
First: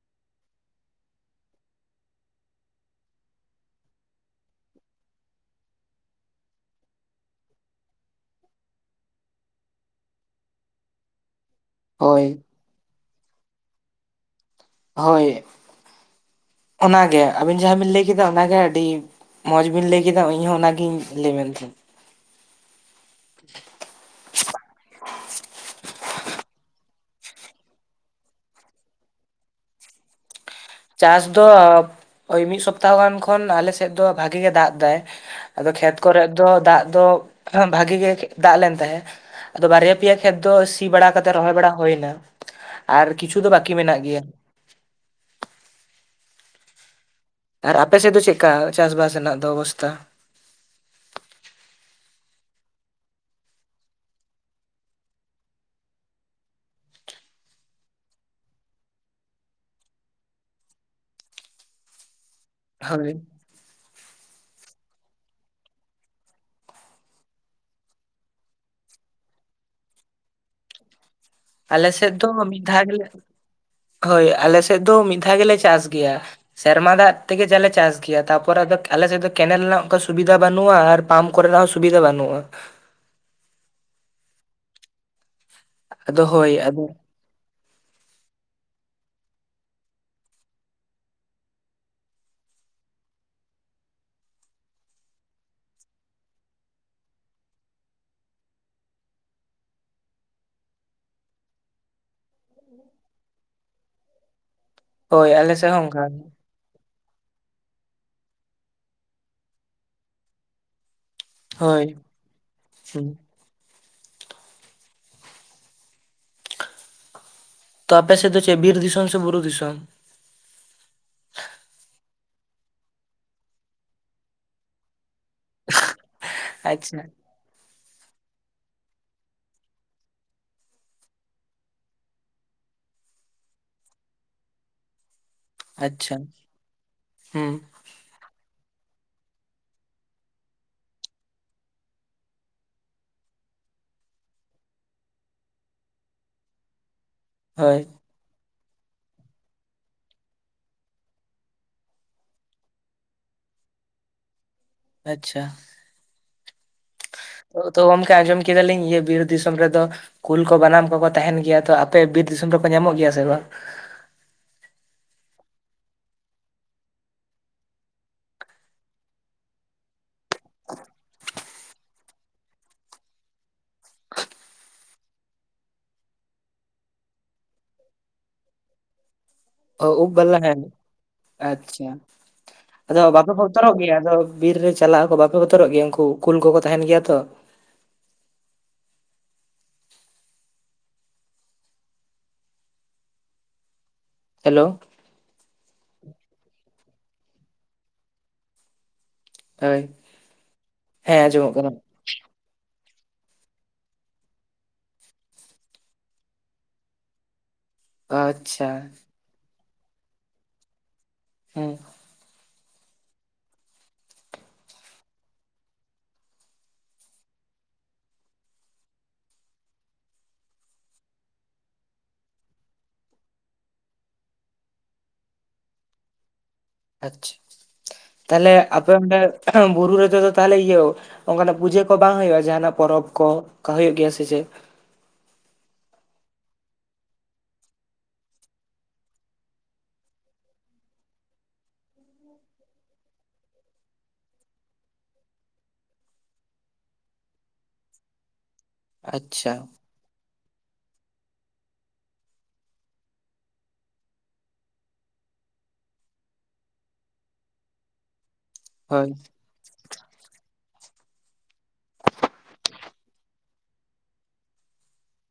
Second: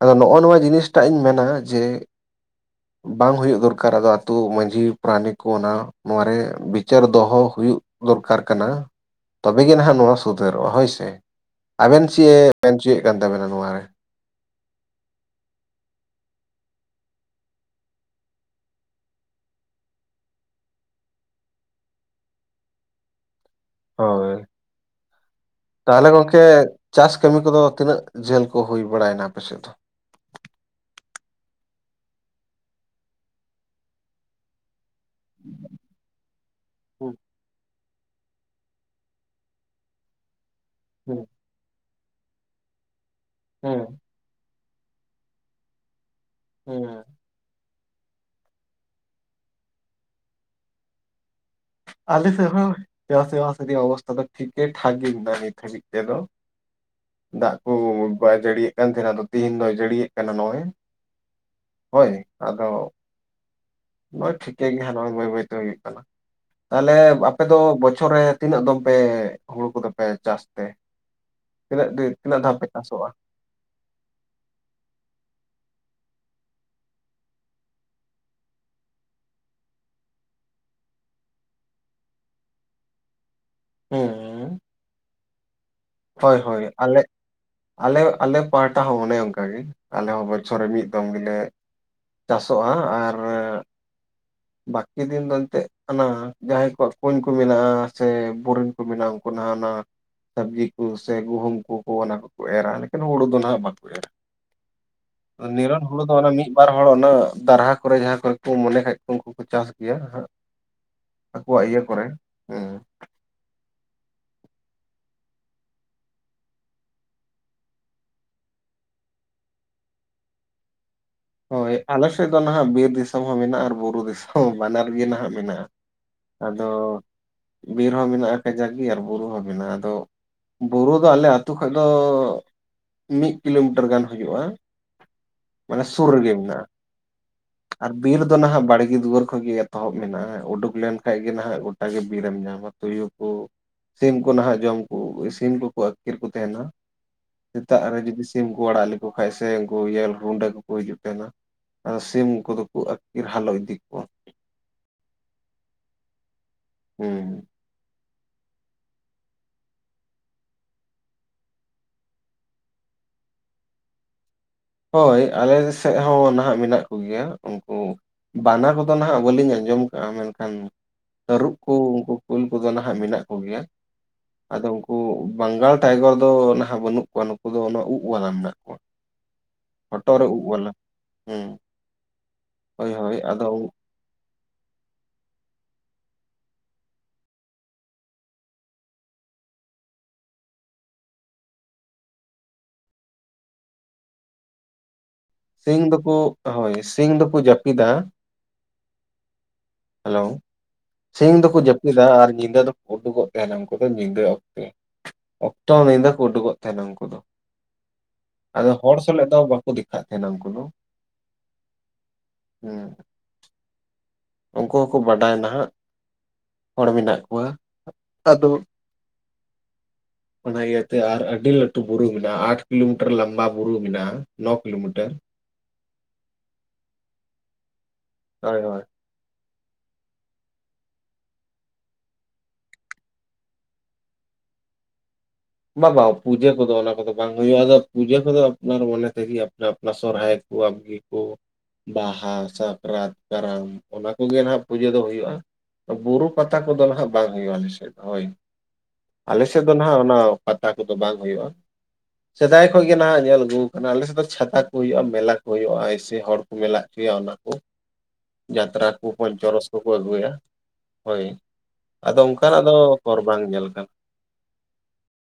ᱟᱫᱚ ᱱᱚᱜᱼᱚ ᱱᱚᱣᱟ ᱡᱤᱱᱤᱥ ᱴᱟᱜ ᱤᱧ ᱢᱮᱱᱟ ᱡᱮ ᱵᱟᱝ ᱦᱩᱭᱩᱜ ᱫᱚᱨᱠᱟᱨ᱾ ᱟᱫᱚ ᱟᱛᱳ ᱢᱟᱺᱡᱷᱤ ᱯᱟᱨᱟᱱᱤᱠ ᱠᱚ ᱚᱱᱟ ᱱᱚᱣᱟ ᱨᱮ ᱵᱤᱪᱟᱹᱨ ᱫᱚᱦᱚ ᱦᱩᱭᱩᱜ ᱫᱚᱨᱠᱟᱨ ᱠᱟᱱᱟ᱾ ᱛᱚᱵᱮ ᱜᱮ ᱱᱟᱦᱟᱜ ᱱᱚᱣᱟ, ᱥᱩᱫᱷᱟᱹᱨᱚᱜᱼᱟ᱾ ᱦᱳᱭ ᱥᱮ᱾ ᱟᱵᱮᱱ ᱦᱳᱭ ᱪᱮᱫ ᱢᱮᱱᱪᱚᱭᱮᱫ ᱠᱟᱱ ᱛᱟᱵᱮᱱᱟ ᱱᱚᱣᱟ ᱨᱮ? ᱦᱳᱭ ᱚᱱᱟᱜᱮ, ᱟᱹᱵᱤᱱ ᱡᱟᱦᱟᱸ ᱵᱤᱱ ᱞᱟᱹᱭ ᱠᱮᱫᱟ ᱚᱱᱟᱜᱮ ᱟᱹᱰᱤ ᱢᱚᱸᱡᱽ ᱵᱤᱱ ᱞᱟᱹᱭ ᱠᱮᱫᱟ᱾ ᱤᱧ ᱦᱚᱸ ᱚᱱᱟᱜᱤᱧ ᱞᱟᱹᱭ ᱢᱮᱱ ᱛᱮ᱾ [INAUDIBLE] ᱦᱳᱭ᱾ ᱛᱟᱦᱚᱞᱮ ᱜᱚᱝᱠᱮ ᱪᱟᱥ ᱠᱟᱹᱢᱤ ᱠᱚᱫᱚ ᱛᱤᱱᱟᱹᱜ ᱡᱷᱟᱹᱞ ᱠᱚ ᱦᱩᱭ ᱵᱟᱲᱟᱭᱱᱟ ᱟᱯᱮ ᱥᱮᱫ ᱫᱚ? ᱪᱟᱥ ᱫᱚ ᱳᱭ ᱢᱤᱫ ᱥᱚᱯᱛᱟᱦᱚ ᱜᱟᱱ ᱠᱷᱚᱱ ᱟᱞᱮᱥᱮᱫ ᱫᱚ ᱵᱷᱟᱜᱤ ᱜᱮ ᱫᱟᱜ ᱫᱟᱭ᱾ ᱟᱫᱚ ᱠᱷᱮᱛ ᱠᱚᱨᱮ ᱫᱚ ᱫᱟᱜ ᱫᱚ ᱦᱩᱸ ᱵᱷᱟᱜᱤ ᱜᱮ ᱫᱟᱜ ᱞᱮᱱ ᱛᱟᱦᱮᱸᱫ, ᱟᱫᱚ ᱵᱟᱨᱭᱟ ᱯᱤᱭᱟ ᱠᱷᱮᱛ ᱫᱚ ᱥᱤ ᱵᱟᱲᱟ ᱦᱩᱸ ᱠᱟᱛᱮᱫ ᱨᱚᱦᱚᱭ ᱵᱟᱲᱟ ᱦᱳᱭ ᱱᱟ᱾ ᱟᱨ ᱠᱤᱪᱷᱩ ᱫᱚ ᱵᱟᱠᱤ ᱦᱩᱸ ᱢᱮᱱᱟᱜ ᱜᱮᱭᱟ᱾ ᱦᱩᱸ᱾ ᱟᱨ ᱟᱯᱮ ᱥᱮᱫ ᱫᱚ ᱪᱮᱜᱠᱟ ᱪᱟᱥᱵᱟᱥ ᱨᱮᱱᱟᱜ ᱫᱚ ᱚᱵᱚᱥᱛᱟ? ᱟᱞ ᱥᱮᱫ ᱦᱚᱸ ᱪᱟᱥ ᱵᱟᱥ [UNINTELLIGIBLE] ᱚᱵᱚᱥᱛᱷᱟ ᱫᱚ ᱴᱷᱤᱠ ᱜᱮ ᱴᱦᱟᱠ ᱜᱮ ᱢᱮᱱᱟᱜ ᱱᱤᱛ ᱦᱟᱹᱵᱤᱡ ᱛᱮ ᱫᱚ᱾ ᱫᱟᱜ ᱠᱩ ᱵᱟᱭ ᱡᱟᱹᱲᱤᱭᱮᱫ ᱠᱟᱱ ᱛᱟᱦᱮᱱᱟ, ᱟᱫᱚ ᱛᱮᱦᱮᱧ ᱫᱚᱭ ᱡᱟᱹᱲᱤᱭᱮᱫ ᱠᱟᱱᱟ ᱱᱚᱜᱼᱚᱭ᱾ ᱦᱳᱭ ᱟᱫᱚ ᱦᱳᱭ᱾ ᱱᱚᱜᱼᱚᱭ ᱴᱷᱤᱠᱟᱹ ᱜᱮ ᱦᱟᱸᱜ ᱱᱚᱜᱼᱚᱭ ᱵᱟᱹᱭ ᱵᱟᱹᱭᱛᱮ ᱦᱩᱭᱩᱜ ᱠᱟᱱᱟ᱾ ᱛᱟᱦᱚᱞᱮ ᱟᱯᱮ ᱫᱚ ᱵᱚᱪᱷᱚᱨ ᱨᱮ ᱛᱤᱱᱟᱹᱜ ᱫᱚᱢ ᱯᱮ ᱦᱩᱲᱩ ᱠᱚᱫᱚ ᱯᱮ ᱪᱟᱥ ᱛᱮ? ᱟᱞᱮ ᱛᱤᱱᱟᱹᱜ ᱫᱤᱱ ᱥᱮᱫ ᱫᱚ ᱛᱤᱱᱟᱹᱜ ᱫᱷᱟᱣ ᱢᱤᱫ ᱯᱮ ᱫᱷᱟ ᱜᱮᱞᱮ, ᱪᱟᱥᱚᱜᱼᱟ? ᱦᱳᱭ ᱟᱞᱮ ᱥᱮᱫ ᱫᱚ ᱢᱤᱫ ᱫᱷᱟ ᱜᱮᱞᱮ ᱪᱟᱥ ᱜᱮᱭᱟ᱾ ᱥᱮᱨᱢᱟ ᱫᱟᱜ ᱛᱮᱜᱮ ᱡᱮ ᱞᱮ ᱪᱟᱥ ᱜᱮᱭᱟ, ᱛᱟᱯᱚᱨ ᱟᱫᱚ ᱟᱞᱮᱥᱮᱫ ᱫᱚ ᱠᱮᱱᱮᱞ ᱨᱮᱱᱟᱜ ᱚᱱᱠᱟ ᱥᱩᱵᱤᱫᱷᱟ ᱵᱟᱹᱱᱩᱜᱼᱟ ᱟᱨ ᱯᱟᱢᱯ ᱠᱚᱨᱮᱱᱟᱜ ᱦᱚᱸ ᱥᱩᱵᱤᱫᱷᱟ ᱵᱟᱹᱱᱩᱜᱼᱟ᱾ ᱦᱩᱸ᱾ ᱟᱫᱚ ᱦᱳᱭ ᱦᱳᱭ ᱟᱫᱚ ᱟᱞᱮ ᱟᱞᱮ-ᱟᱞᱮ ᱯᱟᱦᱴᱟ ᱦᱚᱸ ᱚᱱᱮ ᱚᱱᱠᱟᱟᱜᱮ᱾ ᱟᱞᱮ ᱦᱚᱸ ᱵᱚᱪᱷᱚᱨ ᱨᱮ ᱢᱤᱫ ᱫᱚᱢ ᱜᱮᱞᱮ ᱪᱟᱥᱚᱜᱼᱟ ᱟᱨᱻ᱾ [INAUDIBLE] ᱵᱟᱹᱠᱤ ᱫᱤᱱ ᱫᱚ ᱮᱱᱛᱮᱫ ᱟᱱᱟ ᱡᱟᱦᱟᱸᱭ ᱠᱚᱣᱟᱜ ᱠᱩᱧ ᱠᱚ, ᱢᱮᱱᱟᱜᱼᱟ᱾ ᱥᱮ ᱵᱳᱨᱤᱱ ᱠᱚ ᱢᱮᱱᱟᱜᱼᱟ ᱩᱱᱠᱩ ᱱᱟᱦ ᱚᱱᱟ ᱥᱟᱹᱵᱽᱡᱤ ᱠᱩ ᱥᱮ ᱜᱩᱦᱩᱢ ᱠᱚᱠᱚ ᱚᱱᱟ ᱠᱚᱠᱚ ᱮᱨᱟ ᱞᱮᱠᱟᱱ ᱦᱩᱲᱩ ᱫᱚ ᱱᱟᱦᱟᱸᱜ ᱵᱟᱠᱚ ᱮᱨᱟ᱾ ᱦᱳᱭ ᱟᱞᱮ ᱥᱮᱫ ᱱᱤᱨᱚᱱ ᱦᱚᱸ ᱦᱳᱲᱳ ᱚᱱᱠᱟ ᱫᱚ ᱜᱮ ᱚᱱᱮ ᱢᱤᱫ ᱵᱟᱨ ᱦᱚᱲ ᱚᱱᱟ ᱫᱟᱨᱦᱟ ᱠᱚᱨᱮ ᱡᱟᱦᱟᱸ ᱠᱚᱨᱮ ᱠᱚ ᱢᱚᱱᱮ ᱠᱷᱟᱡ ᱠᱚ ᱩᱱᱠᱩ ᱠᱚ ᱪᱟᱥ ᱜᱮᱭᱟ ᱦᱟᱸᱜ᱾ ᱟᱠᱚᱣᱟᱜ ᱤᱭᱟᱹ ᱦᱳᱭ ᱠᱚᱨᱮ, ᱦᱩᱸ᱾ ᱛᱚ ᱟᱯᱮ ᱥᱮᱫ ᱫᱚ ᱪᱮᱫ ᱵᱤᱨ ᱫᱤᱥᱚᱢ ᱥᱮ ᱵᱩᱨᱩ ᱫᱤᱥᱚᱢ? ᱦᱳᱭ ᱟᱞᱮ ᱥᱮᱫ ᱫᱚ ᱱᱟᱦᱟᱜ ᱵᱤᱨ ᱫᱤᱥᱚᱢ ᱦᱚᱸ ᱢᱮᱱᱟᱜᱼᱟ, ᱟᱨ ᱵᱩᱨᱩ ᱫᱤᱥᱚᱢ ᱵᱟᱱᱟᱨ ᱜᱮ ᱱᱟᱦᱟᱜ ᱢᱮᱱᱟᱜᱼᱟ᱾ ᱟᱫᱚ ᱟᱪᱪᱷᱟ ᱵᱤᱨ ᱦᱚᱸ ᱢᱮᱱᱟᱜᱼᱟ᱾ ᱠᱟᱡᱟᱠ ᱜᱮ ᱟᱨ ᱵᱩᱨᱩ ᱦᱚᱸ ᱢᱮᱱᱟᱜᱼᱟ᱾ ᱟᱫᱚ ᱵᱩᱨᱩ ᱫᱚ ᱟᱞᱮ ᱟ ᱟᱹᱛᱩ ᱠᱷᱚᱸᱡ ᱫᱚ ᱢᱤᱫ ᱠᱤᱞᱳᱢᱤᱴᱟᱨ ᱜᱟᱱ ᱦᱩᱭᱩᱜᱼᱟ᱾ ᱢᱟᱱᱮ ᱥᱩᱨ ᱟᱪᱪᱷᱟ ᱨᱮᱜᱮ ᱢᱮᱱᱟᱜ-ᱟ᱾ ᱦᱩᱸ ᱟᱨ ᱵᱤᱨ ᱫᱚ ᱱᱟᱦᱟᱜ ᱵᱟᱲᱜᱮ ᱫᱩᱣᱟᱹᱨ ᱠᱷᱚᱸᱡ ᱜᱮ ᱮᱛᱚᱦᱚᱵ ᱢᱮᱱᱟᱜᱼᱟ, ᱩᱰᱩᱠ ᱞᱮᱱ ᱠᱷᱟᱱ ᱜᱮ ᱱᱟᱦᱟᱜ ᱜᱚᱴᱟ ᱜᱮ ᱵᱤᱨᱮᱢ ᱧᱟᱢᱟ᱾ ᱛᱩᱭᱩ ᱠᱚ [INAUDIBLE] ᱥᱤᱢ ᱠᱚ ᱱᱟᱦᱟᱜ ᱡᱚᱢ ᱠᱩ, ᱥᱤᱢ ᱠᱚᱠᱚ ᱟᱹᱛᱠᱤᱨ ᱠᱚ ᱛᱟᱦᱮᱱᱟ᱾ ᱦᱳᱭ ᱥᱮᱛᱟᱜ ᱨᱮ ᱡᱩᱫᱤ ᱥᱤᱢ ᱠᱚ ᱟᱲᱟᱜ ᱞᱮᱠᱚ ᱠᱷᱟᱡ ᱥᱮ ᱩᱱᱠᱩ ᱤᱭᱮᱞ ᱦᱩᱸᱰᱟᱹ ᱠᱚ ᱠᱚ ᱦᱤᱡᱩᱜ ᱛᱟᱦᱮᱱᱟ, ᱟᱫᱚ ᱥᱤᱢ ᱠᱚᱫᱚ ᱠᱚ ᱟᱹᱛᱠᱤᱨ ᱦᱟᱞᱚ ᱤᱫᱤ ᱠᱚᱣᱟ᱾ ᱟᱪᱪᱷᱟ᱾ ᱦᱩᱸ᱾ ᱛᱚ ᱜᱚᱢᱠᱮ ᱟᱸᱡᱚᱢ ᱠᱮᱫᱟᱞᱤᱧ ᱤᱭᱟᱹ ᱵᱤᱨ ᱫᱤᱥᱚᱢ ᱨᱮᱫᱚ ᱠᱩᱞ ᱠᱚ ᱵᱟᱱᱟᱢ ᱠᱚᱠᱚ ᱛᱟᱦᱮᱱ ᱜᱮᱭᱟ, ᱛᱚ ᱟᱯᱮ ᱵᱤᱨ ᱫᱤᱥᱚᱢ ᱨᱮᱠᱚ ᱧᱟᱢᱚᱜ ᱜᱮᱭᱟ ᱥᱮ ᱵᱟᱝ? ᱦᱳᱭ ᱟᱞᱮ ᱥᱮᱫ ᱦᱚᱸ ᱱᱟᱦᱟᱜ ᱢᱮᱱᱟᱜ ᱠᱚ ᱜᱮᱭᱟ ᱩᱱᱠᱩ ᱵᱟᱱᱟ ᱠᱚᱫᱚ ᱱᱟᱦᱟᱜ ᱵᱟᱹᱞᱤᱧ ᱟᱸᱡᱚᱢ ᱠᱟᱜᱼᱟ ᱢᱮᱱᱠᱷᱟᱱ ᱛᱟᱹᱨᱩᱵ ᱠᱚ ᱩᱱᱠᱩ ᱠᱩᱞ ᱠᱚᱫᱚ ᱱᱟᱦᱟᱜ ᱢᱮᱱᱟᱜ ᱠᱚᱜᱮᱭᱟ᱾ ᱟᱫᱚ ᱩᱱᱠᱩ ᱵᱟᱝᱜᱟᱞ ᱴᱟᱭᱜᱚᱨ ᱫᱚ ᱱᱟᱦᱟᱜ ᱵᱟᱹᱱᱩᱜ ᱠᱚᱣᱟ ᱱᱩᱠᱩ ᱫᱚ ᱚᱱᱟ ᱩᱵ ᱵᱟᱞᱟ ᱢᱮᱱᱟᱜ ᱠᱚᱣᱟ᱾ ᱚ ᱩᱵ ᱦᱚᱴᱚᱜ ᱨᱮ ᱵᱚᱞᱟ ᱦᱮᱱ ᱵᱟᱞᱟ ᱦᱩᱸ ᱟᱪᱪᱷᱟ, ᱦᱳᱭ ᱟᱫᱚ ᱦᱳᱭ ᱵᱟᱯᱮ ᱵᱚᱛᱚᱨᱚᱜ ᱜᱮᱭᱟ ᱟᱫᱚ ᱵᱤᱨ ᱨᱮ ᱪᱟᱞᱟᱜᱼᱟ ᱠᱚ ᱵᱟᱯᱮ ᱵᱚᱛᱚᱨᱚᱜ ᱜᱮᱭᱟ ᱩᱱᱠᱩ ᱠᱩᱞ ᱠᱚᱠᱚ ᱛᱟᱦᱮᱱ ᱜᱮᱭᱟ ᱛᱚ? ᱦᱮᱞᱳ᱾ ᱥᱤᱧ ᱫᱚᱠᱚ ᱦᱳᱭ ᱥᱤᱧ ᱫᱚᱠᱚ ᱡᱟᱹᱯᱤᱫᱟ ᱦᱳᱭ ᱦᱮᱞᱳ, ᱦᱮᱸ ᱥᱤᱧ ᱟᱸᱡᱚᱢᱚᱜ ᱫᱚᱠᱚ ᱠᱟᱱᱟ ᱡᱟᱹᱯᱤᱫᱟ ᱟᱨ ᱧᱤᱫᱟᱹ ᱫᱚᱠᱚ ᱩᱰᱩᱠᱚᱜ ᱛᱟᱦᱮᱱᱟ ᱩᱱᱠᱩ ᱫᱚ ᱧᱤᱫᱟᱹ ᱚᱠᱛᱮ᱾ ᱚᱠᱛᱚ ᱱᱤᱫᱟᱹ ᱠᱚ ᱩᱰᱩᱠᱚᱜ ᱛᱟᱦᱮᱱᱟ ᱩᱱᱠᱩ ᱫᱚ᱾ ᱟᱪᱪᱷᱟ ᱟᱫᱚ ᱦᱚᱲ ᱥᱟᱞᱟᱜ ᱫᱚ ᱵᱟᱠᱚ ᱫᱮᱠᱷᱟᱜ ᱛᱟᱦᱮᱱᱟ ᱩᱱᱠᱩ ᱫᱚ᱾ ᱦᱮᱸ᱾ ᱦᱩᱸ᱾ ᱩᱱᱠᱩ ᱦᱚᱸᱠᱚ ᱵᱟᱰᱟᱭᱟ ᱱᱟᱦᱟᱜ᱾ ᱦᱚᱲ ᱢᱮᱱᱟᱜ ᱠᱚᱣᱟ, ᱟᱫᱚ [INAUDIBLE] ᱚᱱᱟ ᱤᱭᱟᱹᱛᱮ ᱟᱨ ᱟᱹᱰᱤ ᱞᱟᱹᱴᱩ ᱵᱩᱨᱩ ᱢᱮᱱᱟᱜᱼᱟ ᱟᱴ ᱠᱤᱞᱳᱢᱤᱴᱟᱨ ᱞᱚᱢᱵᱟ ᱵᱩᱨᱩ ᱢᱮᱱᱟᱜᱼᱟ, ᱱᱚ ᱠᱤᱞᱳᱢᱤᱴᱟᱨ᱾ ᱟᱪᱪᱷᱟ, ᱛᱟᱦᱚᱞᱮ ᱦᱳᱭ ᱦᱳᱭ ᱟᱯᱮ ᱚᱸᱰᱮ ᱵᱩᱨᱩ ᱨᱮᱫᱚ ᱫᱚ ᱛᱟᱦᱚᱞᱮ ᱤᱭᱟᱹ ᱚᱱᱠᱟᱱᱟᱜ ᱯᱩᱡᱟᱹ ᱠᱚ ᱵᱟᱝ ᱦᱩᱭᱩᱜᱼᱟ ᱡᱟᱦᱟᱱᱟᱜ ᱯᱚᱨᱚᱵᱽ ᱠᱚ, ᱠᱟ ᱦᱩᱭᱩᱜ ᱜᱮᱭᱟ ᱥᱮ ᱪᱮᱫ? ᱵᱟ ᱵᱟ ᱯᱩᱡᱟᱹ ᱠᱚᱫᱚ ᱚᱱᱟ ᱠᱚᱫᱚ ᱵᱟ ᱵᱟ ᱦᱩᱭᱩᱜᱼᱟ ᱟᱫᱚ ᱯᱩᱡᱟᱹ ᱠᱚᱫᱚ ᱟᱯᱱᱟᱨ ᱢᱚᱱᱮ ᱛᱮᱜᱮ ᱟᱯᱱᱟ ᱟᱯᱱᱟ ᱥᱚᱨᱦᱟᱭ ᱠᱚ ᱟᱵᱜᱮ ᱠᱚ ᱵᱟᱦᱟ, ᱥᱟᱠᱨᱟᱛ, ᱠᱟᱨᱟᱢ ᱚᱱᱟ ᱠᱚᱜᱮ ᱱᱟᱦᱟᱜ ᱯᱩᱡᱟᱹ ᱫᱚ ᱦᱩᱭᱩᱜᱼᱟ᱾ ᱵᱩᱨᱩ ᱯᱟᱛᱟ ᱠᱚᱫᱚ ᱱᱟᱦᱟᱜ ᱵᱟᱝ ᱦᱩᱭᱩᱜᱼᱟ ᱟᱞᱮ ᱥᱮᱫ ᱫᱚ ᱦᱳᱭ, ᱟᱞᱮ ᱟᱪᱪᱷᱟ ᱥᱮᱫ ᱫᱚ ᱱᱟᱦᱟᱜ ᱚᱱᱟ ᱯᱟᱛᱟ ᱠᱚᱫᱚ ᱵᱟᱝ ᱦᱩᱭᱩᱜᱼᱟ᱾ ᱥᱮᱫᱟᱭ ᱠᱷᱚᱡ ᱜᱮ ᱱᱟᱦᱟᱜ ᱧᱮᱞ ᱟᱹᱜᱩ ᱠᱟᱱᱟ ᱟᱞᱮ ᱥᱮᱫ ᱫᱚ ᱪᱷᱟᱛᱟ ᱠᱚ ᱦᱩᱭᱩᱜᱼᱟ ᱢᱮᱞᱟ ᱠᱚ ᱦᱩᱭᱩᱜᱼᱟ ᱮᱭᱥᱮ ᱦᱚᱲ ᱢᱮᱞᱟᱜ ᱪᱚᱭᱟ ᱚᱱᱟ ᱠᱚ᱾ [INAUDIBLE] ᱡᱟᱛᱨᱟ ᱠᱚ ᱦᱳᱭ ᱯᱚᱧᱪᱚᱨᱚᱥ ᱠᱚᱠᱚ ᱟᱹᱜᱩᱭᱟ ᱦᱳᱭ, ᱟᱫᱚ ᱚᱱᱠᱟᱱᱟᱜ ᱫᱚ ᱦᱚᱨ ᱵᱟᱝ ᱧᱮᱞᱟᱠᱟᱱᱟ᱾